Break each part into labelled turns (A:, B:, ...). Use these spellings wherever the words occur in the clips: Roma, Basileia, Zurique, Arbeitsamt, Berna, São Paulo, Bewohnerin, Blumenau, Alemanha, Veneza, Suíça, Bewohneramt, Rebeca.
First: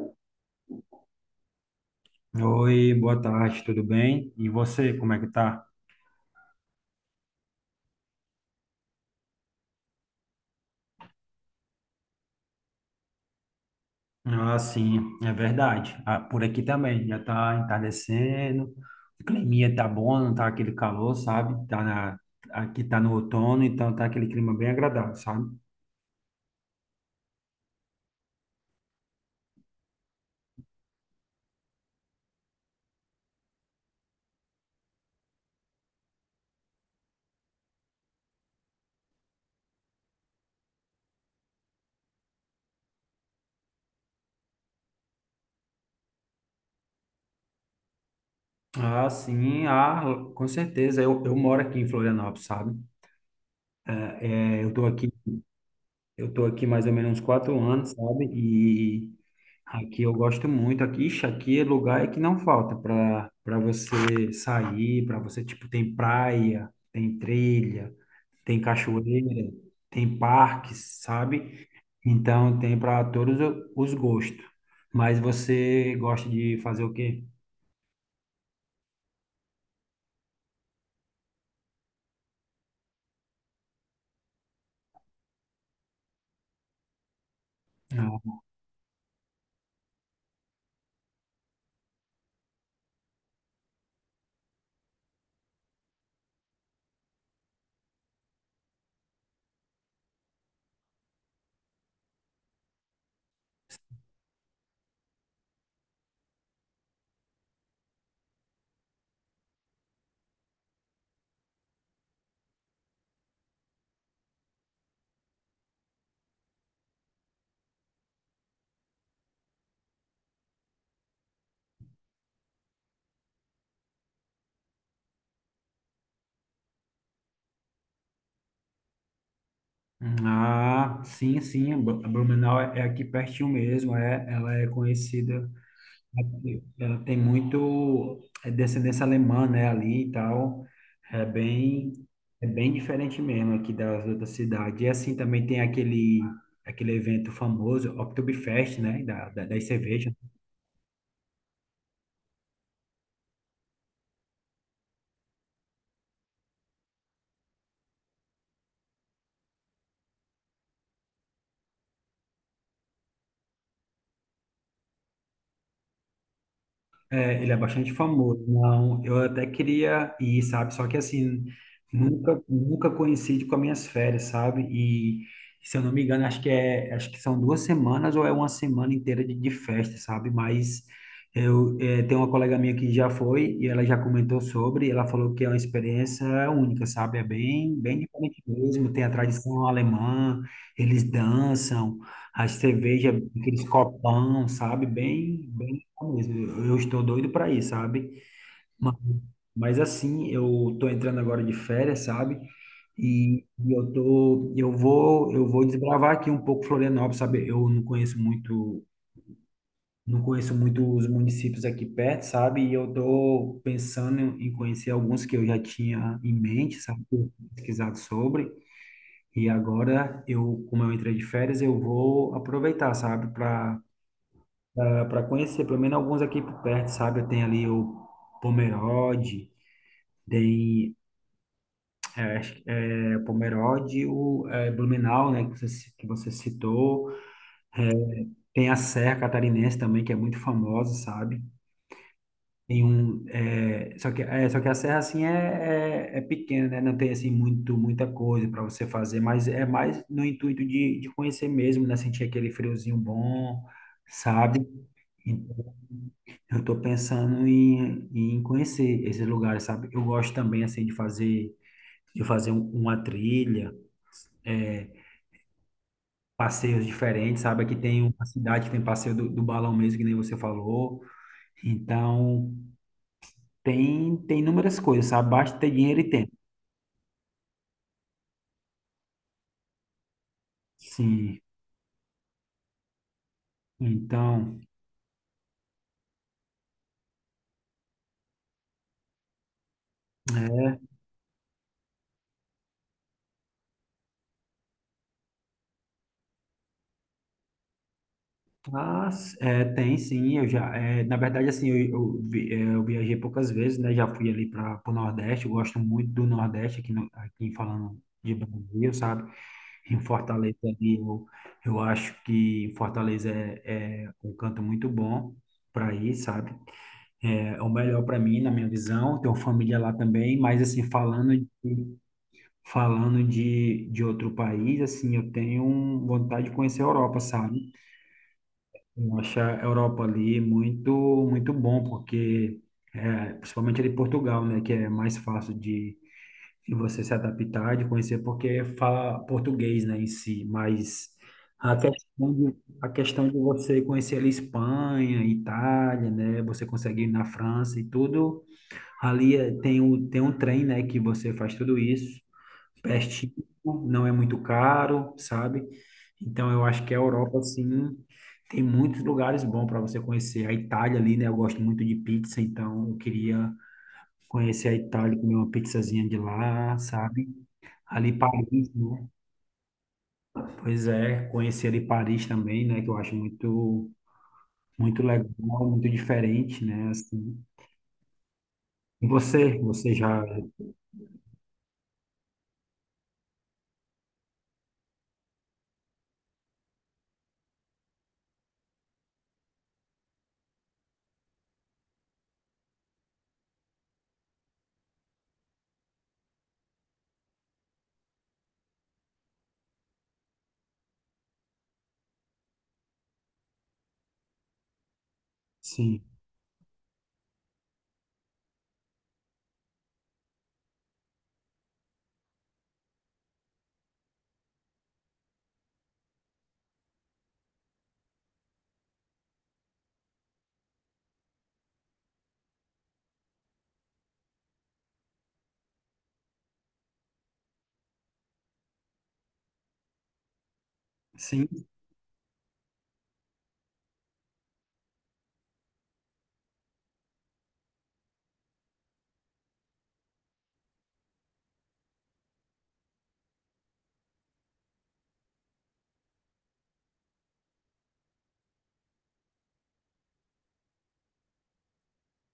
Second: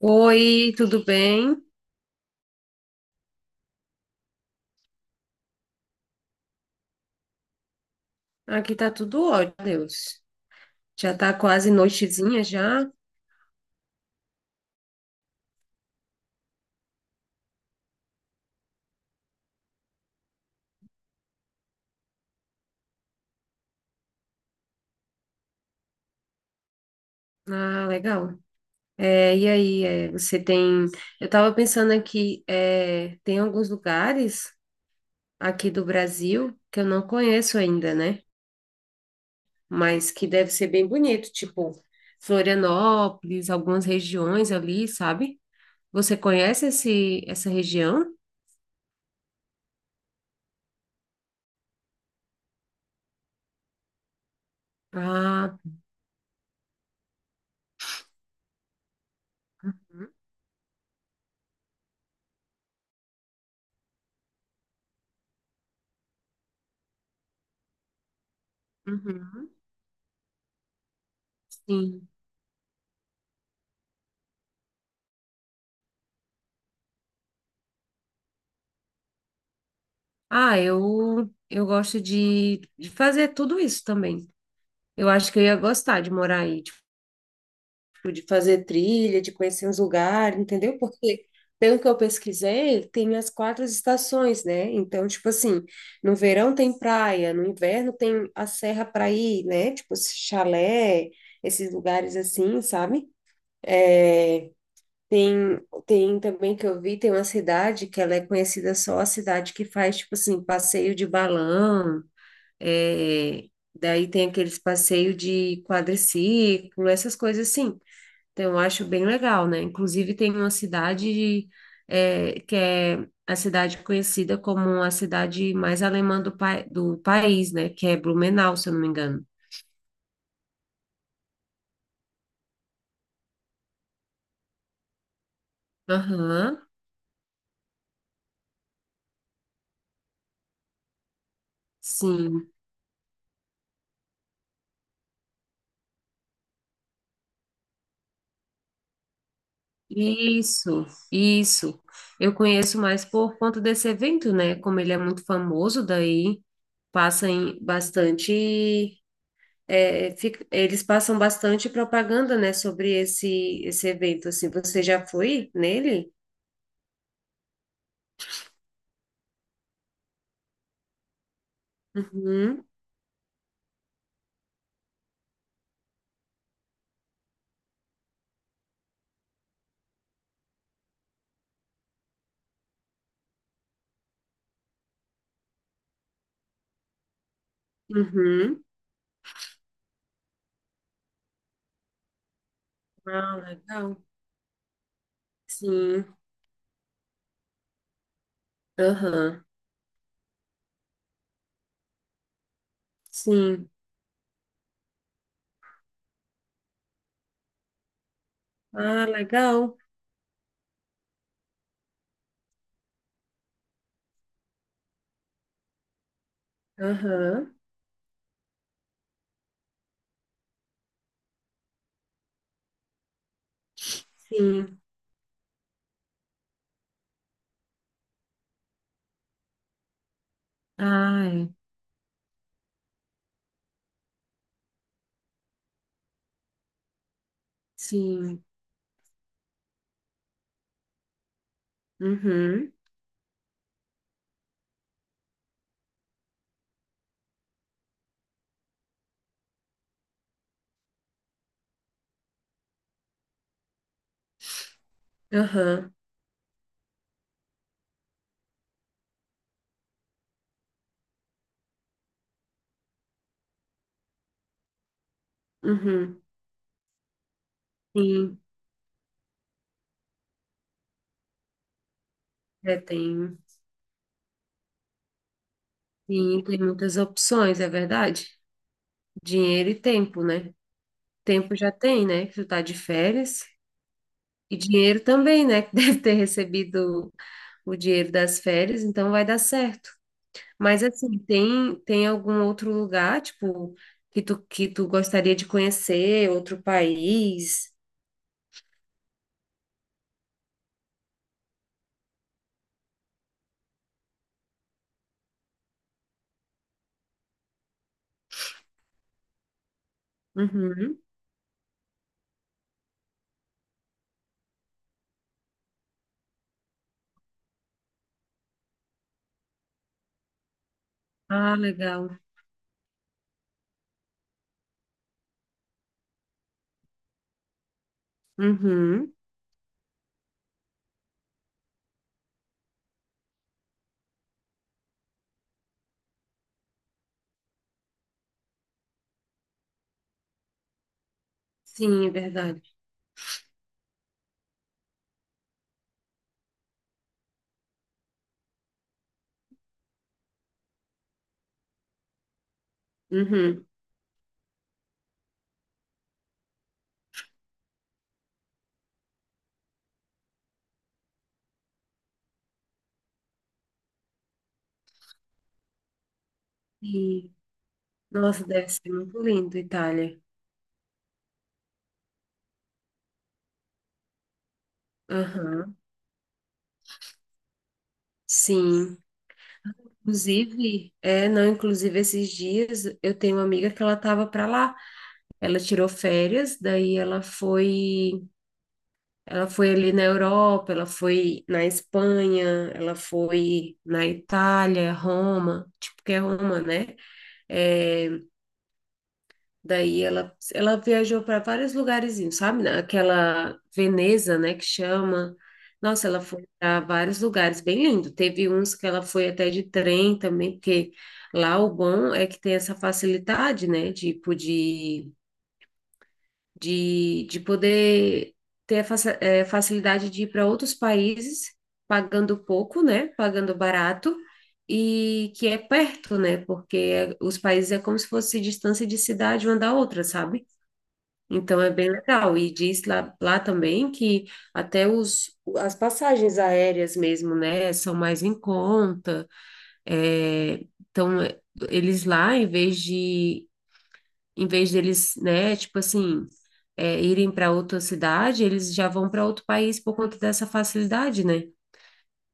A: Oi, tudo bem?
B: Oi, boa tarde, tudo bem? E você, como é que tá?
A: Aqui tá tudo ótimo, Deus. Já tá quase noitezinha já.
B: Ah, sim, é verdade. Ah, por aqui também, já tá entardecendo, o climinha tá bom, não tá aquele calor, sabe? Aqui tá no outono, então tá aquele clima bem agradável, sabe?
A: Ah, legal. Você tem. Eu tava pensando aqui, tem alguns lugares aqui do Brasil que eu não conheço ainda, né? Mas que deve ser bem bonito, tipo Florianópolis, algumas regiões ali, sabe? Você conhece essa região?
B: Ah, sim, ah, com certeza, eu moro aqui em Florianópolis, sabe? É, Eu tô aqui
A: Ah,
B: Eu tô aqui mais ou menos uns 4 anos, sabe? E aqui eu
A: uhum,
B: gosto muito. Aqui, ixi, aqui é lugar que não falta para você sair, para você, tipo, tem praia, tem trilha, tem cachoeira,
A: uhum,
B: tem parques, sabe?
A: sim.
B: Então tem para todos os gostos. Mas você gosta de fazer o quê?
A: Ah, eu gosto de fazer tudo isso também. Eu acho que eu ia gostar de morar aí, tipo, de
B: Ah,
A: fazer trilha, de conhecer os lugares, entendeu? Porque, pelo que eu pesquisei, tem as quatro estações, né? Então, tipo assim, no verão tem praia, no inverno tem a serra para ir, né? Tipo, chalé, esses lugares assim, sabe? É, tem, tem também que eu vi, tem uma cidade que ela é conhecida só a cidade que faz, tipo assim, passeio de balão. É, daí tem aqueles passeios de quadriciclo, essas coisas assim. Então, eu acho bem legal, né? Inclusive, tem uma cidade que é a cidade conhecida como a cidade mais alemã do país, né? Que é Blumenau, se eu não me engano.
B: sim, sim. Blumenau é aqui pertinho mesmo. É, ela é conhecida.
A: Aham,
B: Ela tem muito descendência alemã, né, ali e tal. É bem, é
A: sim.
B: bem diferente mesmo aqui das outras cidades. E assim também tem aquele evento famoso, Oktoberfest, né, das cervejas.
A: Isso, isso. Eu conheço mais por conta desse evento, né? Como ele é muito famoso, daí passa em bastante. Eles passam bastante propaganda, né, sobre esse evento, assim. Você já foi nele?
B: É, ele é bastante famoso. Não, eu até queria ir, sabe? Só que assim, nunca,
A: Uhum,
B: nunca coincide com as minhas férias, sabe? E se eu não me engano, acho que são 2 semanas ou é uma semana inteira de festa, sabe? Mas eu tenho uma colega minha que já foi e ela já comentou sobre, e ela falou que é uma experiência única, sabe? É bem, bem diferente
A: uhum.
B: mesmo. Tem a tradição alemã, eles dançam, a cerveja,
A: Ah,
B: aqueles
A: legal.
B: copão, sabe? Bem, bem
A: Sim.
B: mesmo. Eu estou doido para ir, sabe? Ma-
A: Aham.
B: Mas assim, eu tô entrando agora de férias, sabe? E,
A: Sim.
B: e eu vou desbravar aqui um pouco Florianópolis, sabe? Eu não conheço muito,
A: Ah, legal.
B: Não conheço muito os municípios aqui perto, sabe? E eu tô pensando em conhecer alguns que eu já tinha em mente, sabe? Que eu tinha
A: Aham.
B: pesquisado sobre. E agora como eu entrei de férias, eu vou aproveitar, sabe? Para
A: Sim.
B: para conhecer, pelo menos alguns aqui por perto, sabe? Tem ali o Pomerode, tem
A: Ai,
B: acho que é Pomerode, Blumenau, né, que que você citou. É,
A: sim.
B: Tem a Serra Catarinense também, que é muito famosa, sabe?
A: Uhum.
B: Só que a serra, assim, é pequena, né? Não tem, assim, muita coisa para você fazer, mas é mais no intuito de conhecer mesmo, né? Sentir aquele friozinho bom, sabe?
A: Aham.
B: Eu estou pensando em conhecer esses lugares, sabe? Eu gosto também, assim, de fazer uma trilha, é,
A: Uhum.
B: passeios diferentes, sabe? Aqui tem uma
A: Sim.
B: cidade que tem passeio do balão mesmo, que nem você falou. Então,
A: É, tem.
B: tem inúmeras coisas, sabe? Basta ter dinheiro e tempo.
A: Sim, tem muitas opções, é verdade? Dinheiro e tempo, né?
B: Sim.
A: Tempo já tem, né? Que tu tá de férias. E
B: Então,
A: dinheiro também, né? Que deve ter recebido o dinheiro das férias, então vai dar certo. Mas assim, tem tem algum outro lugar, tipo, que tu gostaria de conhecer, outro país?
B: tem sim, na verdade, assim, eu viajei poucas vezes, né, já fui ali para o Nordeste, eu gosto muito do Nordeste, aqui, no, aqui falando de Brasil, sabe? Em Fortaleza, ali,
A: Uhum.
B: eu acho que em Fortaleza é um canto muito bom para ir, sabe? É o melhor para mim, na minha visão. Tenho família lá também, mas assim, falando
A: Ah,
B: de,
A: legal.
B: de, outro país, assim, eu tenho vontade de conhecer a Europa, sabe?
A: Uhum.
B: Eu acho a Europa ali muito, muito bom, porque, principalmente ali em Portugal, né, que é mais fácil de e você se adaptar, de conhecer, porque fala português, né, em si, mas a
A: Sim, é
B: questão de,
A: verdade.
B: a questão de você conhecer ali Espanha, Itália, né, você consegue ir na França e tudo, ali é- tem o, tem um trem, né, que você faz tudo isso, pertinho,
A: Uhum.
B: não é muito caro, sabe? Então eu acho que a Europa, assim, tem muitos lugares bons para você conhecer. A Itália ali, né, eu gosto muito de pizza, então eu queria conhecer a Itália, comer uma pizzazinha de lá, sabe?
A: Sim.
B: Ali
A: Nossa, deve
B: Paris,
A: ser
B: né?
A: muito lindo, Itália.
B: Pois é, conhecer ali Paris também, né? Que eu acho muito, muito legal,
A: Aham.
B: muito diferente, né? Assim.
A: Sim.
B: E você já,
A: Inclusive, não, inclusive esses dias eu tenho uma amiga que ela estava para lá. Ela tirou férias, daí ela foi ali na Europa, ela foi na Espanha, ela foi na Itália, Roma, tipo que é Roma, né? É, daí ela viajou para vários lugarzinhos, sabe? Aquela Veneza, né, que chama.
B: sim,
A: Nossa, ela foi para vários lugares, bem lindo. Teve uns que ela foi até de trem também, porque lá o bom é que tem essa facilidade, né, tipo de poder ter a facilidade de ir para outros países, pagando pouco, né? Pagando barato, e que é perto, né? Porque é, os países é como se fosse distância de cidade uma da outra, sabe?
B: sim,
A: Então é bem legal. E diz lá, lá também que até as passagens aéreas mesmo, né? São mais em conta. eh, então, eh, Eles lá, em vez de em vez deles, né, tipo assim, irem para outra cidade, eles já vão para outro país por conta dessa facilidade, né?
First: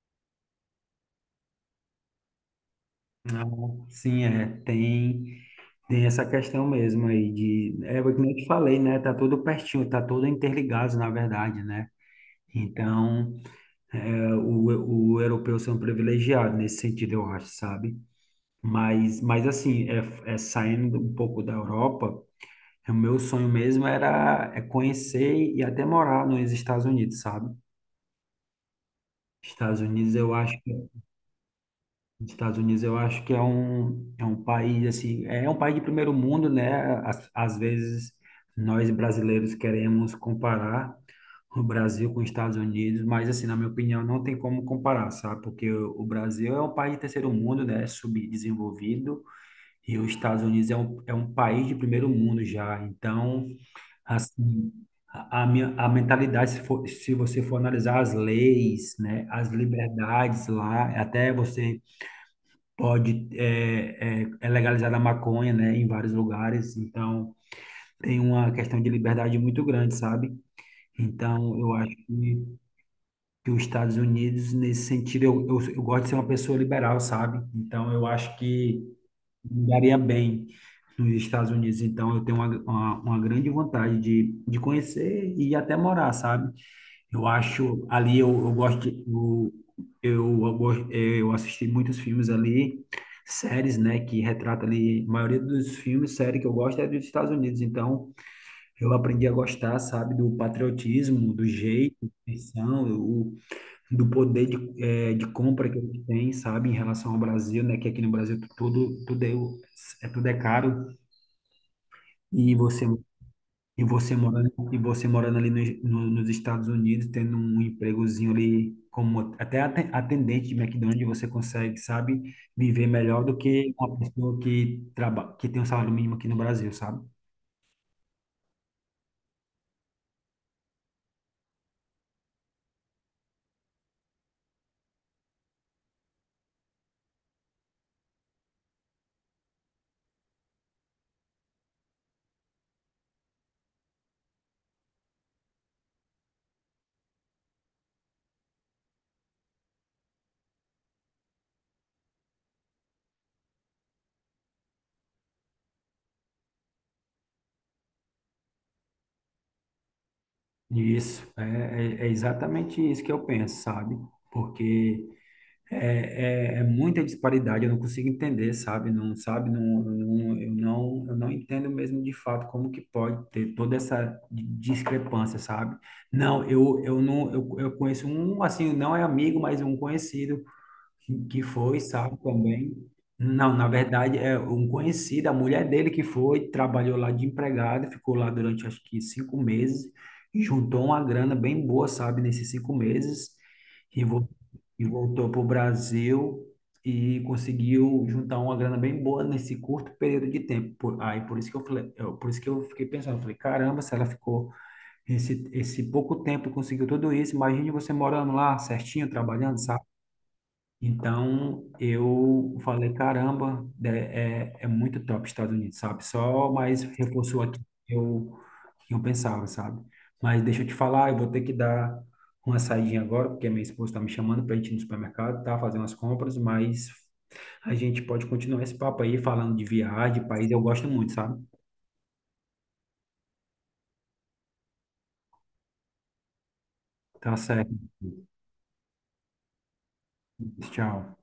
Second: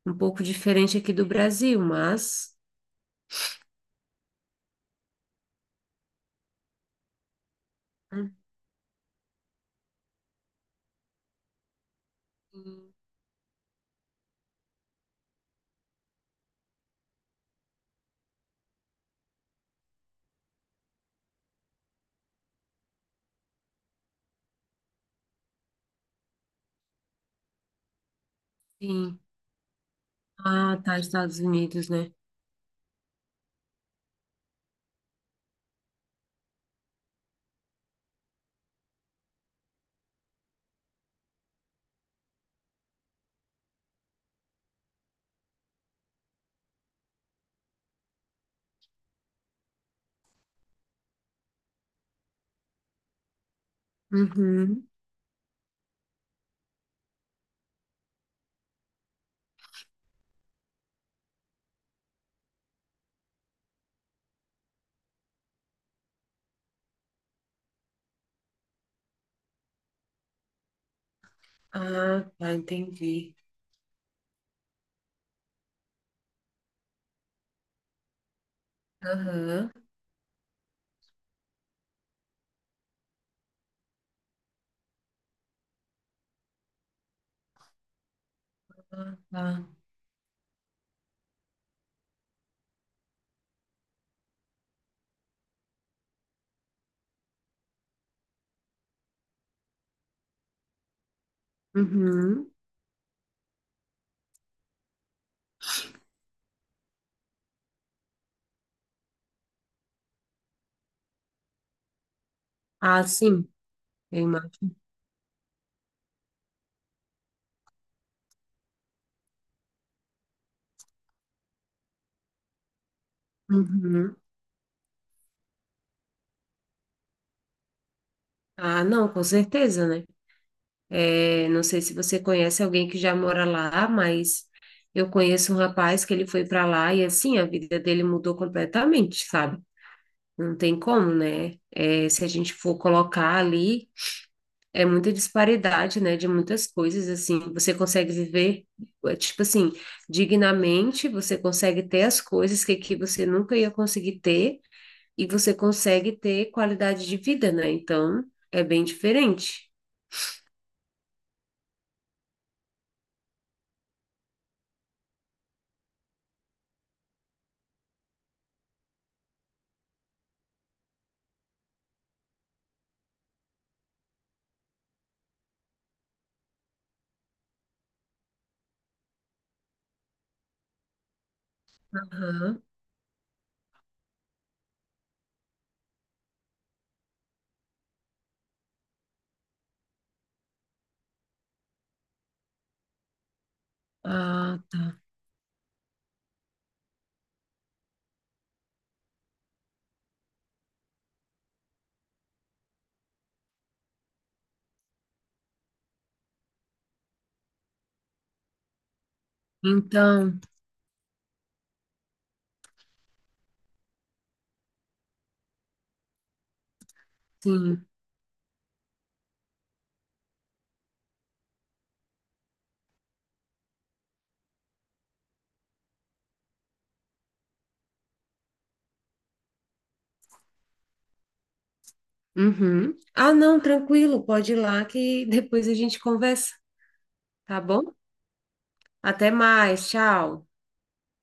A: Um pouco diferente aqui do Brasil, mas.
B: não, sim, tem essa questão mesmo aí de o que eu te falei, né? Tá tudo pertinho, tá tudo interligado, na verdade, né?
A: Uhum,
B: Então, o europeu ser um privilegiado nesse sentido, eu acho, sabe? Mas assim, saindo um pouco da Europa. O meu sonho mesmo era conhecer e até morar nos Estados Unidos, sabe?
A: sim.
B: Estados Unidos eu acho que
A: Ah, tá, Estados Unidos, né?
B: Estados Unidos eu acho que é um país assim, é um país de primeiro mundo, né? Às vezes nós brasileiros queremos comparar o Brasil com os Estados Unidos, mas assim, na minha opinião, não tem como comparar, sabe? Porque o Brasil é um país de terceiro mundo, né? Subdesenvolvido, e os Estados Unidos é um país de primeiro mundo já. Então, assim,
A: Uhum.
B: a minha, a mentalidade, se você for analisar as leis, né, as liberdades lá, até você pode, é, é, é legalizada a maconha, né, em vários lugares, então tem uma questão de liberdade muito grande, sabe? Então, eu acho
A: Ah, tá,
B: que,
A: entendi.
B: que os Estados Unidos, nesse sentido, eu gosto de ser uma pessoa liberal, sabe? Então, eu acho que me
A: Aham.
B: daria bem nos Estados Unidos, então eu tenho uma, uma grande vontade de conhecer e até morar, sabe? Eu acho ali eu gosto de,
A: Ah, tá.
B: eu gosto- eu assisti muitos filmes ali, séries, né, que retrata ali a maioria dos filmes, séries que eu gosto é dos Estados Unidos, então eu aprendi a gostar, sabe, do patriotismo, do jeito,
A: Uhum.
B: missão, do poder de compra que eles têm, sabe, em relação ao Brasil, né? Que aqui no Brasil tudo é caro e você
A: Ah, sim, eu imagino.
B: e você morando ali nos no- nos Estados Unidos, tendo um empregozinho ali como até atendente de McDonald's, você consegue, sabe, viver melhor do que uma
A: Uhum.
B: pessoa que trabalha que tem um salário mínimo aqui no Brasil, sabe?
A: Ah, não, com certeza, né? Eu não sei se você conhece alguém que já mora lá, mas eu conheço um rapaz que ele foi para lá e assim a vida dele mudou completamente, sabe? Não tem como, né? É, se a gente for colocar ali, é muita disparidade, né? De muitas coisas, assim, você consegue viver, é, tipo assim, dignamente, você consegue ter as coisas que aqui você nunca ia conseguir ter e você consegue ter qualidade de vida, né? Então, é bem diferente.
B: Isso, é exatamente isso que eu penso, sabe? Porque é muita disparidade, eu não consigo entender, sabe? Não, sabe? Não, não, eu não entendo mesmo de fato como que pode ter toda essa discrepância, sabe? Não, eu conheço um, assim, não é amigo, mas um conhecido que foi, sabe,
A: Aham.
B: também. Não, na verdade, é um conhecido, a mulher dele que foi, trabalhou lá de empregada, ficou lá durante acho que 5 meses, e juntou uma grana bem boa, sabe, nesses 5 meses, e, vol-
A: Ah,
B: e
A: tá.
B: voltou para o Brasil e conseguiu juntar uma grana bem boa nesse curto período de tempo. Aí por isso que eu falei, por isso que eu fiquei pensando, eu falei, caramba, se ela ficou esse pouco tempo e conseguiu tudo isso, imagine você morando lá certinho, trabalhando,
A: Então,
B: então eu falei, caramba, é muito top Estados Unidos, sabe? Só mais reforçou aqui
A: sim.
B: que eu, que eu pensava, sabe? Mas deixa eu te falar, eu vou ter que dar uma saidinha agora, porque minha esposa está me chamando para a gente ir no supermercado, tá? Fazer umas compras, mas a gente pode continuar esse papo aí falando de viagem, país, eu gosto muito, sabe?
A: Uhum. Ah, não, tranquilo, pode ir lá que depois a gente conversa,
B: Tá
A: tá
B: certo,
A: bom? Até mais, tchau.
B: tchau.